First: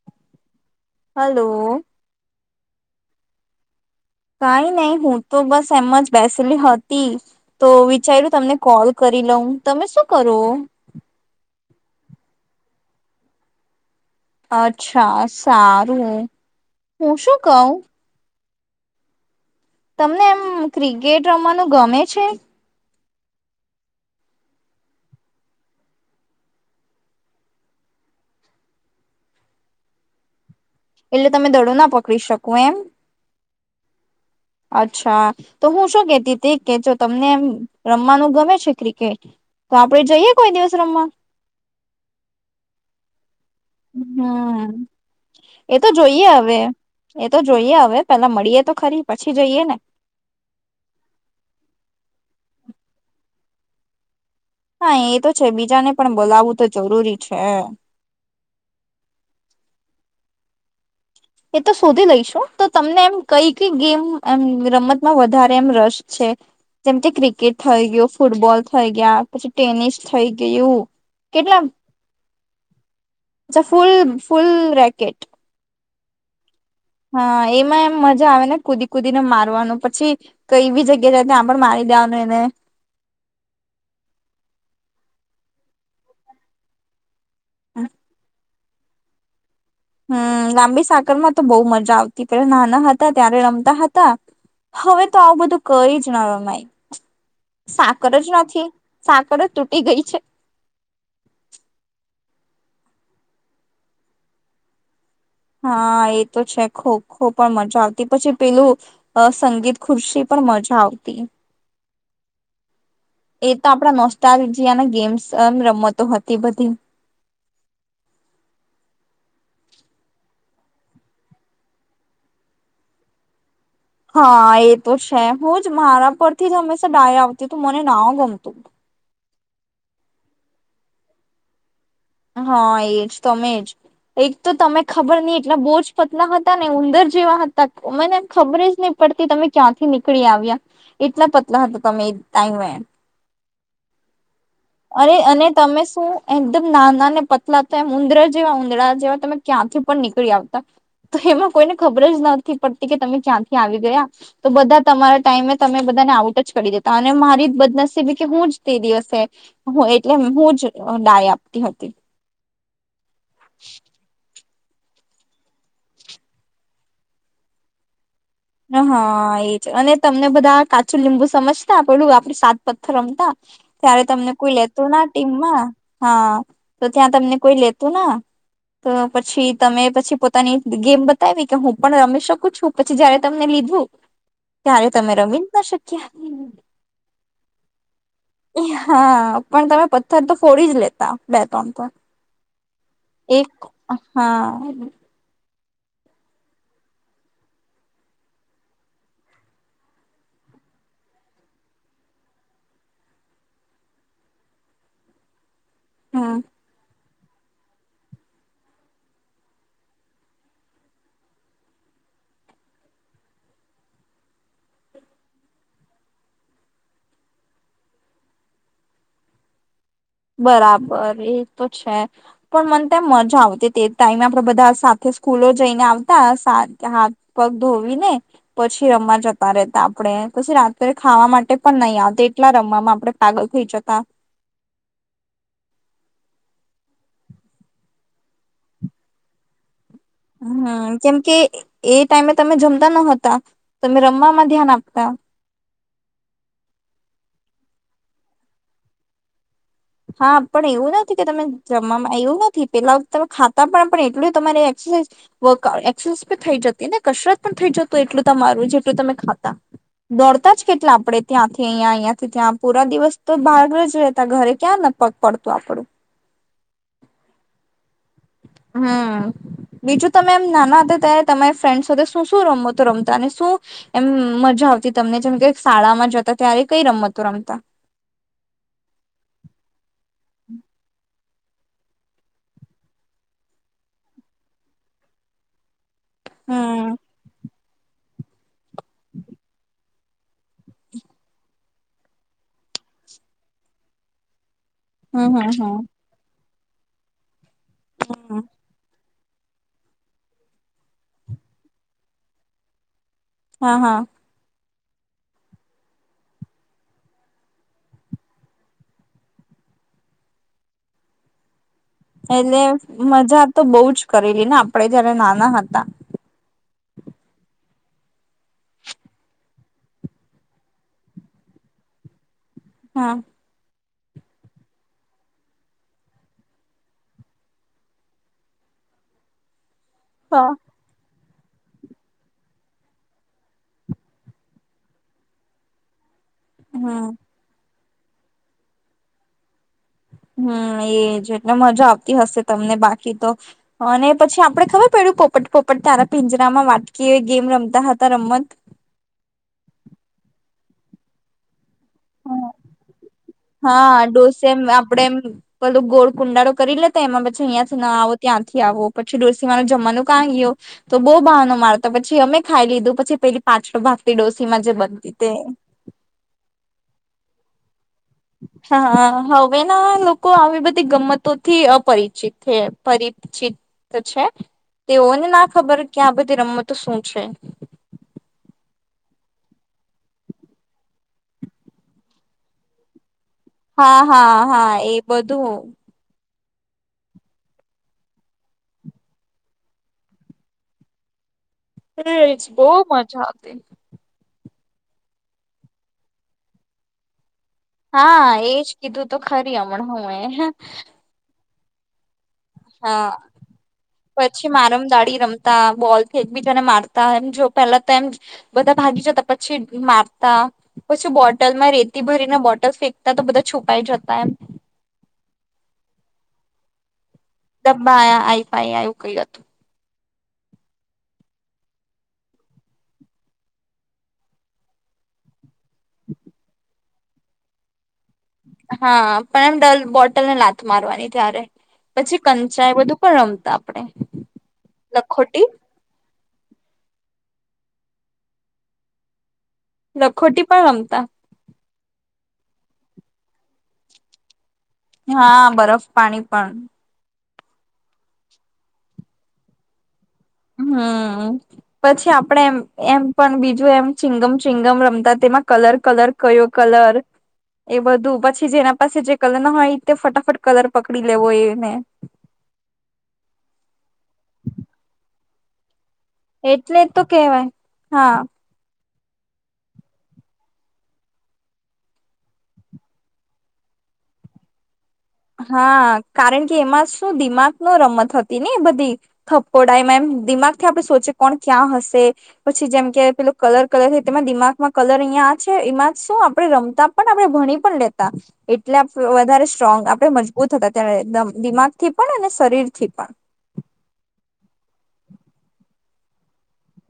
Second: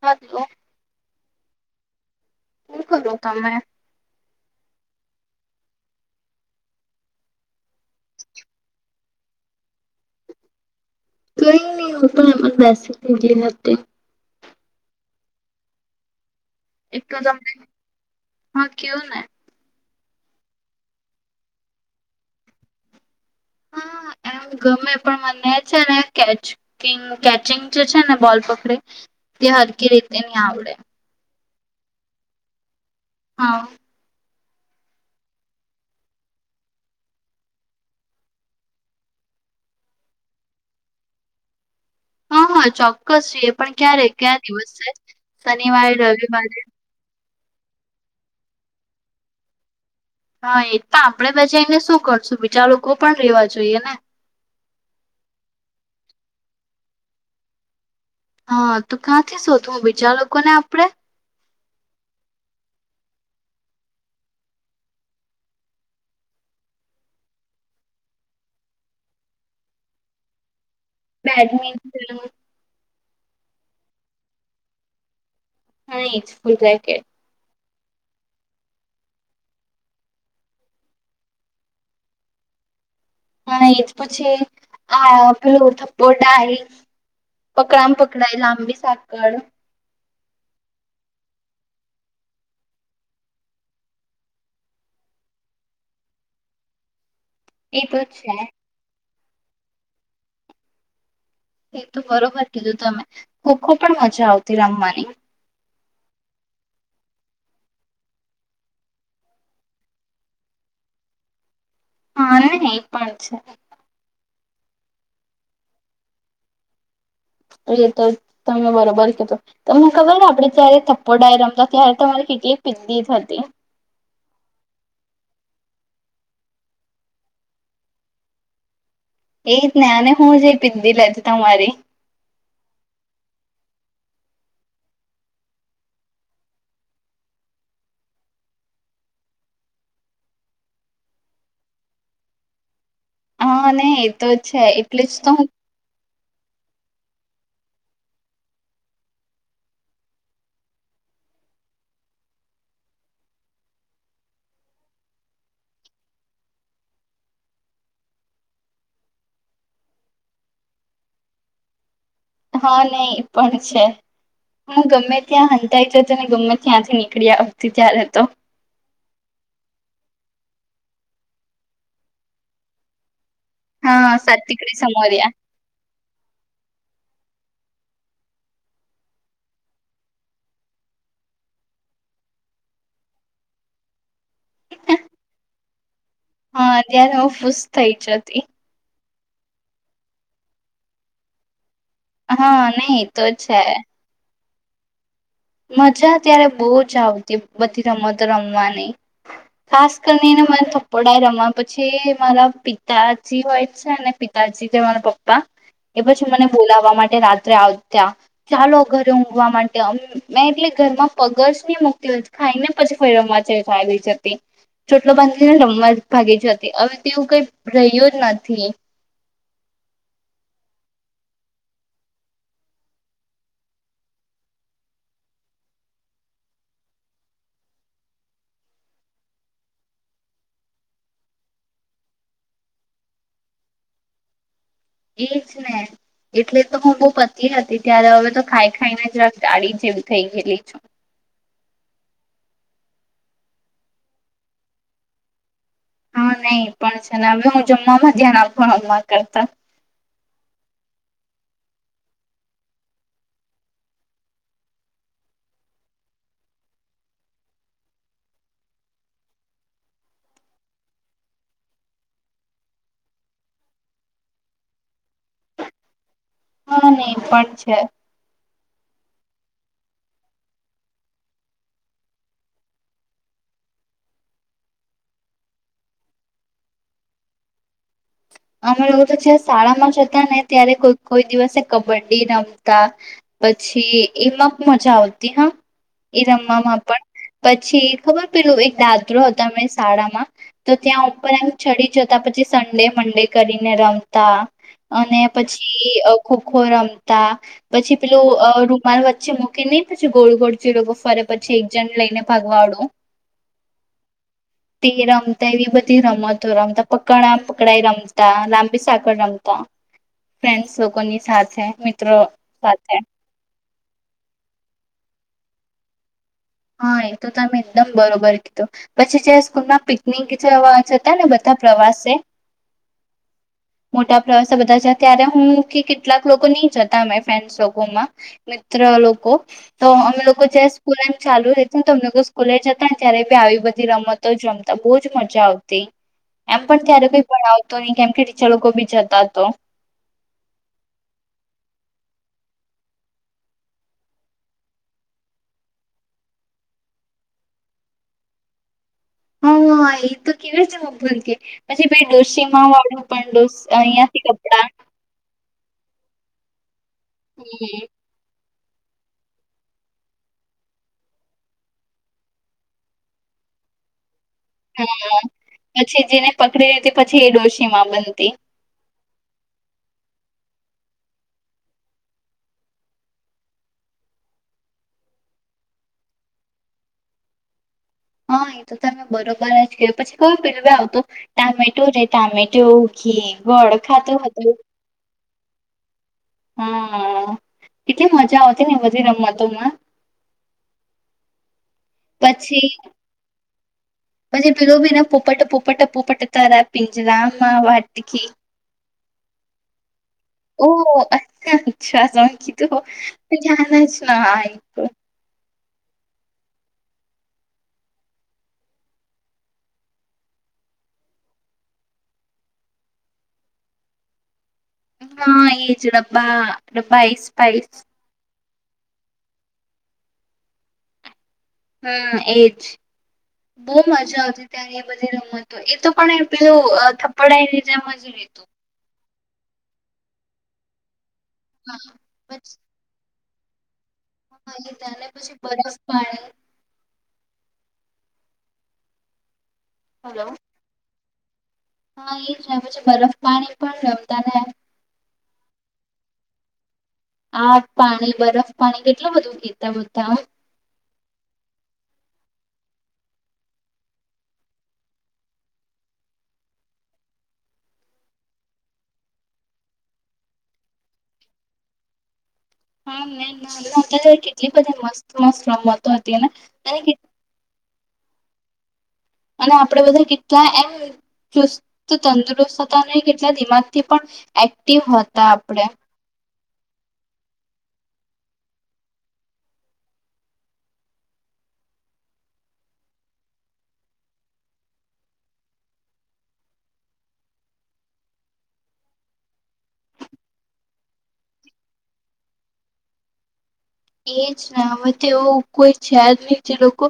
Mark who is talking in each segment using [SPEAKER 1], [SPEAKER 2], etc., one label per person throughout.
[SPEAKER 1] હાલો.
[SPEAKER 2] Hello.
[SPEAKER 1] હુ કરો તમે
[SPEAKER 2] કઈ નઈ હું તો બસ એમ જ બેસેલી હતી તો વિચાર્યું તમને કોલ કરી. લઉ તમે શું કરો.
[SPEAKER 1] નહીં નહીં હુ તો બેસેલી હતી
[SPEAKER 2] અચ્છા સારું
[SPEAKER 1] એક
[SPEAKER 2] હું
[SPEAKER 1] તો
[SPEAKER 2] શું
[SPEAKER 1] તમને
[SPEAKER 2] કઉ.
[SPEAKER 1] હા કેવ ને.
[SPEAKER 2] તમને એમ ક્રિકેટ રમવાનું ગમે છે.
[SPEAKER 1] હા
[SPEAKER 2] [inaudible]
[SPEAKER 1] ગમે પણ મને છે ને કે ચિંગ કેચિંગ જે છે ને બોલ પકડી. તે હરકી રીતે ની આવડે.
[SPEAKER 2] એટલે તમે દડો ના પકડી શકો એમ.
[SPEAKER 1] હા
[SPEAKER 2] [inaudible] અચ્છા તો હું શું કેતી તે કેજો તમને એમ રમવાનું ગમે છે ક્રિકેટ તો આપડે જઈએ કોઈ દિવસ રમવા
[SPEAKER 1] હા હા ચોક્કસ જીયે પણ ક્યારે ક્યાયા
[SPEAKER 2] હમ
[SPEAKER 1] દિવસ છે શન
[SPEAKER 2] એ તો જોઈએ હવે એ તો જોઈએ હવે પેલા મળીએ તો ખરી પછી જઈએ ને
[SPEAKER 1] હા એ પણ આપણેે બજાને શું કરશું બીજા લોકો પણ રેવા જોઈએ ને
[SPEAKER 2] હા એ તો છે બીજાને પણ બોલાવવું તો જરૂરી છે
[SPEAKER 1] હા તું ક્યાંથી શોધું બીજા લોકો ને આપડે
[SPEAKER 2] એ તો શોધી લઈશું તો તમને એમ કઈ કઈ ગેમ એમ રમતમાં વધારે એમ રસ છે જેમ કે ક્રિકેટ થઈ ગયું ફૂટબોલ થઈ ગયા પછી ટેનિસ થઈ ગયું કેટલા
[SPEAKER 1] બેડમિન્ટન
[SPEAKER 2] અચ્છા ફુલ ફુલ રેકેટ
[SPEAKER 1] હ એજ
[SPEAKER 2] હા એમાં મજા આવે ને કૂદી કૂદી ને મારવાનું પછી કઈ બી જગ્યા જાય ત્યાં પણ મારી દેવાનું એને [inaudible]
[SPEAKER 1] હા એ જ પછી આ પેલુ થપ્પોટાય પકડામાં પકડાઈ લાંબી સાકડ
[SPEAKER 2] હમ્મ લાંબી સાકરમાં તો બહુ મજા આવતી પેલા નાના હતા ત્યારે રમતા હતા હવે તો આવું બધું કરી જ ના રમાય
[SPEAKER 1] એ તો
[SPEAKER 2] સાકડ જ
[SPEAKER 1] છે
[SPEAKER 2] નથી સાકડ જ તૂટી ગઈ છે
[SPEAKER 1] એ તો બરોબર કીધું તમે ખો ખો પણ મજા આવતી રમવાની
[SPEAKER 2] હા એ તો છે ખો ખો પણ મજા આવતી પછી પેલું સંગીત ખુરશી પણ પણ મજા આવતી
[SPEAKER 1] હાને એ પણ છે
[SPEAKER 2] તાર જને ગેમ્સમ રમતો હતી બધી
[SPEAKER 1] એ તો તમે બરોબર કીધ તમને ખબર આપડે જયારે થપ્પો ડાય રમતા ત્યારે તમારે પીતી થ હતી
[SPEAKER 2] હા એ તો છે હું જ મારા પરથી જ હંમેશા ડાય આવતી તું મને ના ગમતું
[SPEAKER 1] એ જ ને અને હું જે પીંધી લેતી તમારી
[SPEAKER 2] હા એજ તમે જ એક તો તમે ખબર નહ એટલા બોજ પતલા હતા ને ઉંદર જેવા હતા મને ખબર જ નહ તી તમે ક્યાંથી નીકળી આવ્યા એટલા પતલા હતા તમે ટાઈ
[SPEAKER 1] હા ને એ તો છે એટલે
[SPEAKER 2] અરે
[SPEAKER 1] જ તો
[SPEAKER 2] અને
[SPEAKER 1] હું
[SPEAKER 2] તમે શું એકદમ નાના ને પતલા થ એમ ઉંદરા જેવા ઉંદડા જેવા તમે ક્યાંથી પણ નીકળી આવતા તો એમાં કોઈને ખબર જ નથી પડતી કે તમે ક્યાંથી આવી ગયા તો બધા તમારા ટાઈમે તમેા ને આઉટ જ કરી દેતા અને મારી બદનસીબી કે હું જ તે દિવસે એટલે હું જ ડાય આપ [unintelligible]
[SPEAKER 1] હા નહ પણ છે હું ગમે ત્યાં હતાઈ જ હતો ને ગમે ત્યાંથી નીકળીથી ત્યારે હતો
[SPEAKER 2] હ હા એ છે અને તમને બધા કાચું લીંબુ સમજતા પેલું આપડી સાત પથ્થર રમતા ત્યારે
[SPEAKER 1] હા
[SPEAKER 2] તમને કોઈ
[SPEAKER 1] સાત્વિકડી
[SPEAKER 2] લેતું ના
[SPEAKER 1] સમોરિયા
[SPEAKER 2] ટીમમાં હા તો ત્યાં તમને કોઈ લેતું ના તો પછી તમે પછી પોતાની ગેમ બતાવી કે હું પણ રમી શકું છું પછી જારે તમને લીધું ત્યારે તમે રમી જ ના શકી
[SPEAKER 1] હા અત્યારે હું ખુશ થઈ જતી
[SPEAKER 2] હા પણ તમે પથ્થર તો ફોડી જ લેતા બે ત્રણ તો
[SPEAKER 1] હા નહી તો
[SPEAKER 2] એક
[SPEAKER 1] છે
[SPEAKER 2] હા
[SPEAKER 1] મજા ત્યારે બહુ જ આવતી બધી રમતો રમવાની ખાસ કરીનેને મને થપડા રમ્યા પછી મારા પિતાજી હોય છે ને પિતાજી માર પપ્પા એ પછી
[SPEAKER 2] હમ
[SPEAKER 1] મને બોલાવવા માટે રાત્રે આવ ત્યા ચાલો ઘરે ઊંઘવા માટેમ મેં એટલે ઘરમાં પગસ મુકતી હોય ખાઈ ને પછી ફ રમવાચ થલી જતી ચોટલો બાંધીને રમવા જ ભાગી જતી હવે તેવું કઈ રહ્યું જ નથી
[SPEAKER 2] બરાબર એ તો છે પણ મને ત મજા આવતી તે ટાઈમે આપડે બધા સાથે સ્કૂલો જઈને આવતા હાથ પગ ધોવીને પછી રમવા જતા રતા આપડણે પછી રાત્રે ખાવા માટે પણ નહી આવતા એટલા રમવામાં આપડે પાગલ થઈ જતા
[SPEAKER 1] એજ ને એટલે તો હું બહ પતિ હતી ત્યારે હવે તો ખાઈ ખાઈને જ રખ ડાળી જેવી થઈ ગયેલી છું.
[SPEAKER 2] હમ કેમ કે એ ટાઈમે તમે જમ નતા તમે રમવામાં ધ્યાન આપતા
[SPEAKER 1] હા નહી એ પણ છે ને હવે હું જમ ધ્યાના ભવા કરતા
[SPEAKER 2] હા પણ એવું નથી કે તમે જ એવું નથી પેલા તમે ખાતા પણ પણ એટલું તમારે એરસા થઈ જતી ને કસરત પણ થઈ જત એટલું તમારું જેટલું તમે ખાતા દોડતા જ કેટલા આપડે ત્યાંથી અહીંયા અહંથી ત્યાં પૂરા દિવસ તો ભાગ જ રહેતા ઘરે ક્યાં પડતું આપણું
[SPEAKER 1] હા નહી પણ છે
[SPEAKER 2] હા બીજું તમે એમ નાના હતા ત્યારે તમારી ફ્રેન્ડ સાથે શું શું રમતો રમતા અને શું એમ મજા થી તમને જેમ કે શાળામાં જતા ત્યારે કઈ રમતો રમતા
[SPEAKER 1] અમે લોકો તો જ શાળામાં જતા ને ત્યારેઈ કોઈ દિવસે કબડ્ડી રમતા પછી એમાં મજા આવતી હા એ
[SPEAKER 2] હમ
[SPEAKER 1] રમવામાં પણ પછી ખબર પેલું એક દાદરો હતાં શાળામાં તો ત્યાં ઉપર એમ ચડી જતા પછી સન્ડે મંડે કરીને રમતા અને
[SPEAKER 2] હમ હમ હમ
[SPEAKER 1] પછી ખોખો રમતા પછી પેલું
[SPEAKER 2] હમ
[SPEAKER 1] રૂમાલ પછી મૂકી નને પછી ગોળ ગોળ ચીડ ફરે પછી એક જણ લઈને ભગવાડો
[SPEAKER 2] હા હા
[SPEAKER 1] તે રમતા એવી બધી રમતો રમતા પકડા પકડાાય રમતા લાંબી સાકળ રમતા ફન્સ લોકોની સાથે મિત્રો
[SPEAKER 2] એટલે
[SPEAKER 1] સાથે
[SPEAKER 2] મજા તો બહુ જ કરેલી ને આપડે જયારે નાના હતા
[SPEAKER 1] હા એ તો તમે એકદમ બરોબર કીધું પછી જે સ્કૂલમાં પિકનિક જવા છતા ને બધા પ્રવાસે
[SPEAKER 2] હા
[SPEAKER 1] મોટા પ્રવાસે બધા છે ત્યારે હું કે કેટલાક લોકો નહી જતા અમે ફ્રેન્ડસ લોકોમાં મ લોકો તો અમે લોકો જે સ્કૂલ ચાલુ રતું ને તમને સ્કૂલે જતા ને ત્યારે બી આવી બધી રમતો જમતા બહજ મજા આવતી એમ પણ ત્યારે
[SPEAKER 2] હમ
[SPEAKER 1] કોઈ પણ આવતો નહી કેમ કે ટીચા લોકો બી જતા તો
[SPEAKER 2] હ હમ એજટલે મજા આવતી હશે તમને બાકી તો અને પછી આપડે ખબર પડ્યું પપ્પ ફપટપપટ તારા પીંજરામાં વાટકી એ ગેમ રમતા હતા રમત
[SPEAKER 1] હ હ એ તો કેવા છે ભૂલ કે પછી ભાઈ ડોશીમાં વાળો
[SPEAKER 2] હા ડોસે એમ આપડે એમ પેલું ગોળ કુંડાડો કરી લેતા એમાં પછી અહીંથી
[SPEAKER 1] હમ
[SPEAKER 2] ન આવો ત્યાં આવો પછી ડોલસી માર જમવાનું ક ગયો તો બહુ બહાનો માર તો પછી અમે ખાઈ લીધું પછી પેલી પાછલોો ભાગ
[SPEAKER 1] હ પછી જેને પકડી તે પછી એ ડોશી માં બ
[SPEAKER 2] હા હ વેના લોકો આવી બધી ગમતો થી અપરિચિત છે પરિચિત છે તેઓને ના ખબર કે આ બધી રમતો શું છે
[SPEAKER 1] હા એ તો તમે બરોબર જ કે પછી કયું પેું ભાઈ આવ તો ટામેટો છે ટામેટો કેી
[SPEAKER 2] હા, હા, હા એ બધું
[SPEAKER 1] હા કેટલી મજા આવતી ને બધી રમતોમાં
[SPEAKER 2] હુ ઇટ્સ બહુ
[SPEAKER 1] પછી
[SPEAKER 2] મજા આવતી.
[SPEAKER 1] પરોબના પોપટ, પોપટ, પોપટ તારા પિંજરામાં વાટકી.
[SPEAKER 2] હા એજ કીધું તો ખરી હમણાં હું એ
[SPEAKER 1] ઓહ અચ્છા સંકી તો
[SPEAKER 2] હા
[SPEAKER 1] જા જ ના
[SPEAKER 2] પછી મારમ દાડી બોલ થી એકબીજાને મારતા એમ જો પેલા તો એમ બધા ભાગી જતા પછી મારતા. પછી બોટલમાં રેતી ભરીને બોટલ ફેંકતા તો બધા છુપાઈ જતા એમ
[SPEAKER 1] હા એજ ડબ્બા - ડબ્બા એ
[SPEAKER 2] ડબ્બા આયા આઈ ફાઈ એવું કયું હતું.
[SPEAKER 1] હા એજ. બહુ મજા આવતી ત્યારે એ બધી રમતો એ તો પણ પેલું થપડાને ઇજ્જત
[SPEAKER 2] હા પણ એમ ડલ બોટલને લાથ મારવાની ત્યારે
[SPEAKER 1] હા
[SPEAKER 2] પછી કંચા એ બધું પણ રમતા આપણે
[SPEAKER 1] હ એ તને પછી
[SPEAKER 2] લખોટી
[SPEAKER 1] બરફ પાણી હલો
[SPEAKER 2] લખોટી પણ રમતા
[SPEAKER 1] હા એ જ પછ બરફ પાણી પણ રમતા નેમ
[SPEAKER 2] હા બરફ પાણી પણ
[SPEAKER 1] આઠ પાણી બરફ પાણી કેટલું બધું કીતા બધા
[SPEAKER 2] હમ પછી આપડે એમ એમ પણ બીજું એમ ચિંગમ ચિંગમ રમતા માં કલર કલર કયો કલર એ બધું પછી જે એના પાસે જે કલર ન હોય તે ફટાફટ કલર પકડી લેવો એને
[SPEAKER 1] હા મે ના કેટલી બધી મસ્ત મસ્ત રમત
[SPEAKER 2] એટલે તો કેહેવાય હા.
[SPEAKER 1] અને આપણેે બધા કેટલા એમ ચુસ્ત તંદુરસ્ત હતા અને કેટલા દિમાગથી પણ એક
[SPEAKER 2] હા કારણ એમાં શું દિમાગ ન રમત હતી, ને બધી થપકોડા એમાંમ દિમાગ થી આપણે સોચે કોણ ક્યાં હશે પછી જેમ કે પેલું કલર કલર થ તેના દિમાગમાં કલર અહિયાં આ છે, એમાં શું આપડે રમતા પણ આપણે ભણી પણ લેતા એટલે વધારે સ્ટ્રોંગ આપ મજબૂત હતા ત્યારે દિમાગથી પણ અને શરીર થી પણ
[SPEAKER 1] એ જ નામતે એવું કોઈ છે જ નહી જે લોકો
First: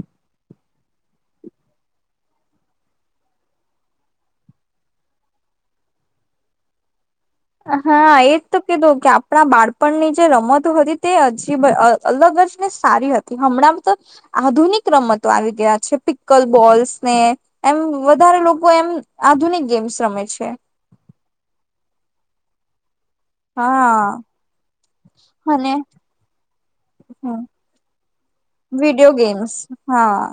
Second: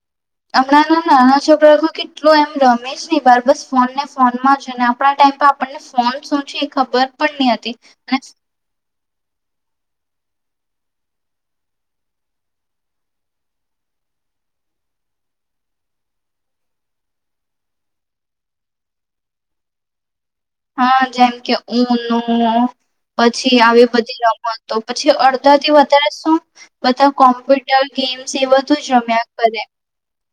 [SPEAKER 2] [unintelligible] [inaudible]
[SPEAKER 1] હમણાં ના નાના છોકરાઓ કેટલું એમ રમેશ નહી બાર બસ ફોન ને ફોનમાં છે ને આપણા ટાઈમ આપણને ફોન શું છે ખબર પણ નહી હતી
[SPEAKER 2] હા
[SPEAKER 1] અને
[SPEAKER 2] એજ તો કીધું કે આપણા બાળપણની જે રમતો હતી તે હજીબ અલગ જ ને સારી હતી, હમણાં તો આધુનિક રમત આવી ગયા છે, પિકકલ બોલ્સ ને એમ વધારે લોકો એમ આધુનિક ગેમ્સ રમે છે.
[SPEAKER 1] હા જેમ કે ઉન પછી આવી
[SPEAKER 2] હા
[SPEAKER 1] બધી રમતોતો પછી
[SPEAKER 2] અને
[SPEAKER 1] અડધાથી વધારે શું બધા
[SPEAKER 2] હમ
[SPEAKER 1] કોમ્પ્યુટર એ સેવા તો જ
[SPEAKER 2] વિડીયો
[SPEAKER 1] રમ્યા
[SPEAKER 2] ગેમ્સ
[SPEAKER 1] કરે
[SPEAKER 2] હા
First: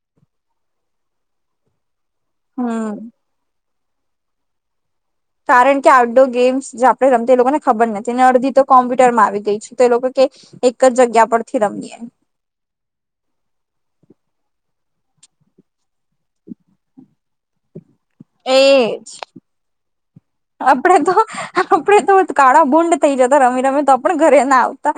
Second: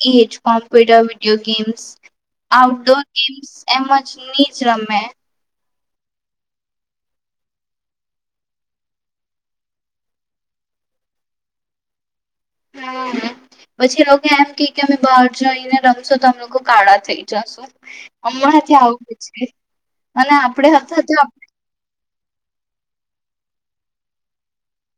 [SPEAKER 1] હ એ જ કોમ્પ્યુટર વિડીયો ગેમ્સ
[SPEAKER 2] હમ
[SPEAKER 1] આઉટડોર ગેમ્સ એમજ ની જ રમે
[SPEAKER 2] કારણ કે આઉટડોર ગેમ્સ જે આપણે રમતા લોકોને ખબર નથી ને અડધી તો કોમ્પ્યુટર માં આવી ગઈ છે, તો એ લોકો કે એક જ જગ્યા પરથી રમીએ.
[SPEAKER 1] હમ પછી એ લોકો એમ કે કે અમે બહાર જઈને રમશો તો અમે લોકો કાળા થઈ જશુ. હમણાં ત્યાં
[SPEAKER 2] એજ
[SPEAKER 1] આવું. અને
[SPEAKER 2] આપડે
[SPEAKER 1] હતા
[SPEAKER 2] તો
[SPEAKER 1] આપ-
[SPEAKER 2] આપડે તો કાળા ભુંડ થઇ જતા રમી રમે. તો પણ ઘરે ના આવતા.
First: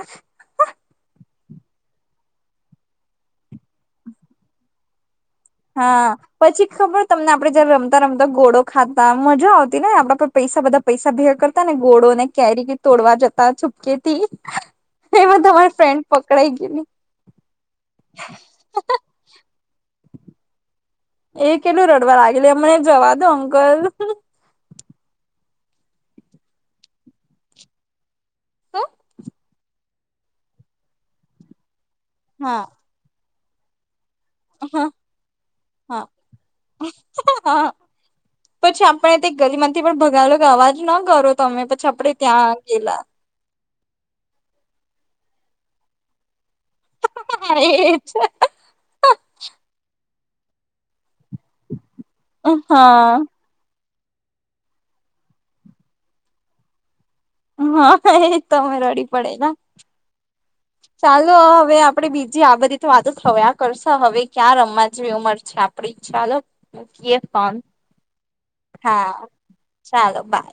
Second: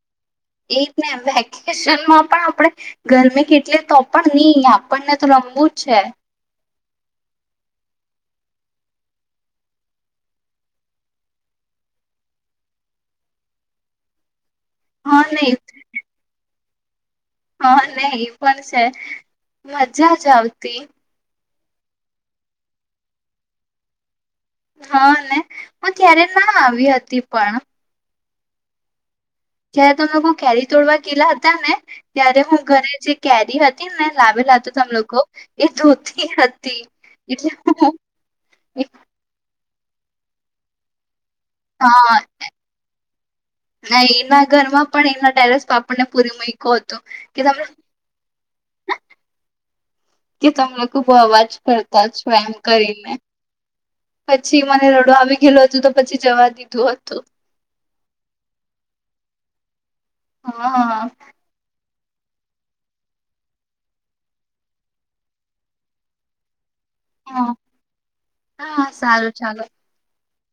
[SPEAKER 1] એ જ ને વેકેશનમાં પણ આપણે ગરમી કેટલી તો પણ નહી આપણને તો રમવું જ છે
[SPEAKER 2] હા પછી ખબર તમને આપડે જયારે રમતા રમતા ધ ગોળો ખાતા મજા આવતી ને આપણે પૈસા બધા પૈસા ભે કરતા ને ગોળો ને કેરી તોડવા. જતા છુપકેથી
[SPEAKER 1] હા
[SPEAKER 2] એમાં
[SPEAKER 1] નહી
[SPEAKER 2] તમાર ફ્રેન્ડ પકડાઈ ગયલી.
[SPEAKER 1] હા ને એ પણ છે મજા જ આવતી.
[SPEAKER 2] એ કેટલું રડવા લાગેલી અમને જવા દો અંકલ.
[SPEAKER 1] હા ને હું ત્યારે ના આવી હતી પણ.
[SPEAKER 2] હ [unintelligible]
[SPEAKER 1] જયારે તમે કો કેરી તોડવા કેલા હતા ને ત્યારે હું
[SPEAKER 2] હા
[SPEAKER 1] ઘરે જે કેરી હતી ને. લાવેલા હતા તમ લોકો એ
[SPEAKER 2] હા
[SPEAKER 1] ધોતી હતી એટલે
[SPEAKER 2] હા
[SPEAKER 1] હું.
[SPEAKER 2] પછી આપણે તે ગરી માંથી પણ ભગાયેલો કે અવાજ ના કરો તમે પછી
[SPEAKER 1] હા
[SPEAKER 2] આપણેે ત્યાં ગેલા.
[SPEAKER 1] ના એના ઘર માં પણ એના ડેરેસ પાપડને પૂરી મળ. કહ તોું કે તમર.
[SPEAKER 2] એજ
[SPEAKER 1] કે તમે ખુબ અવાજ કરતા છો એમ કરીને.
[SPEAKER 2] હા
[SPEAKER 1] પછી મને રડો આવી ગયેલો હતોું તો પછી જવા દીધું હતું.
[SPEAKER 2] હા એજ તોમે રડી પડે
[SPEAKER 1] હા
[SPEAKER 2] ચાલો હવે આપ. આપડે બીજી આગધી તો વાતો થયા કરશો હવે ક્યાં રમવા જેવી ઉંમર છે આપડી ચાલો. મૂકીએ ફોન
[SPEAKER 1] હા
[SPEAKER 2] હા
[SPEAKER 1] સારું ચાલો
[SPEAKER 2] ચાલો બાય.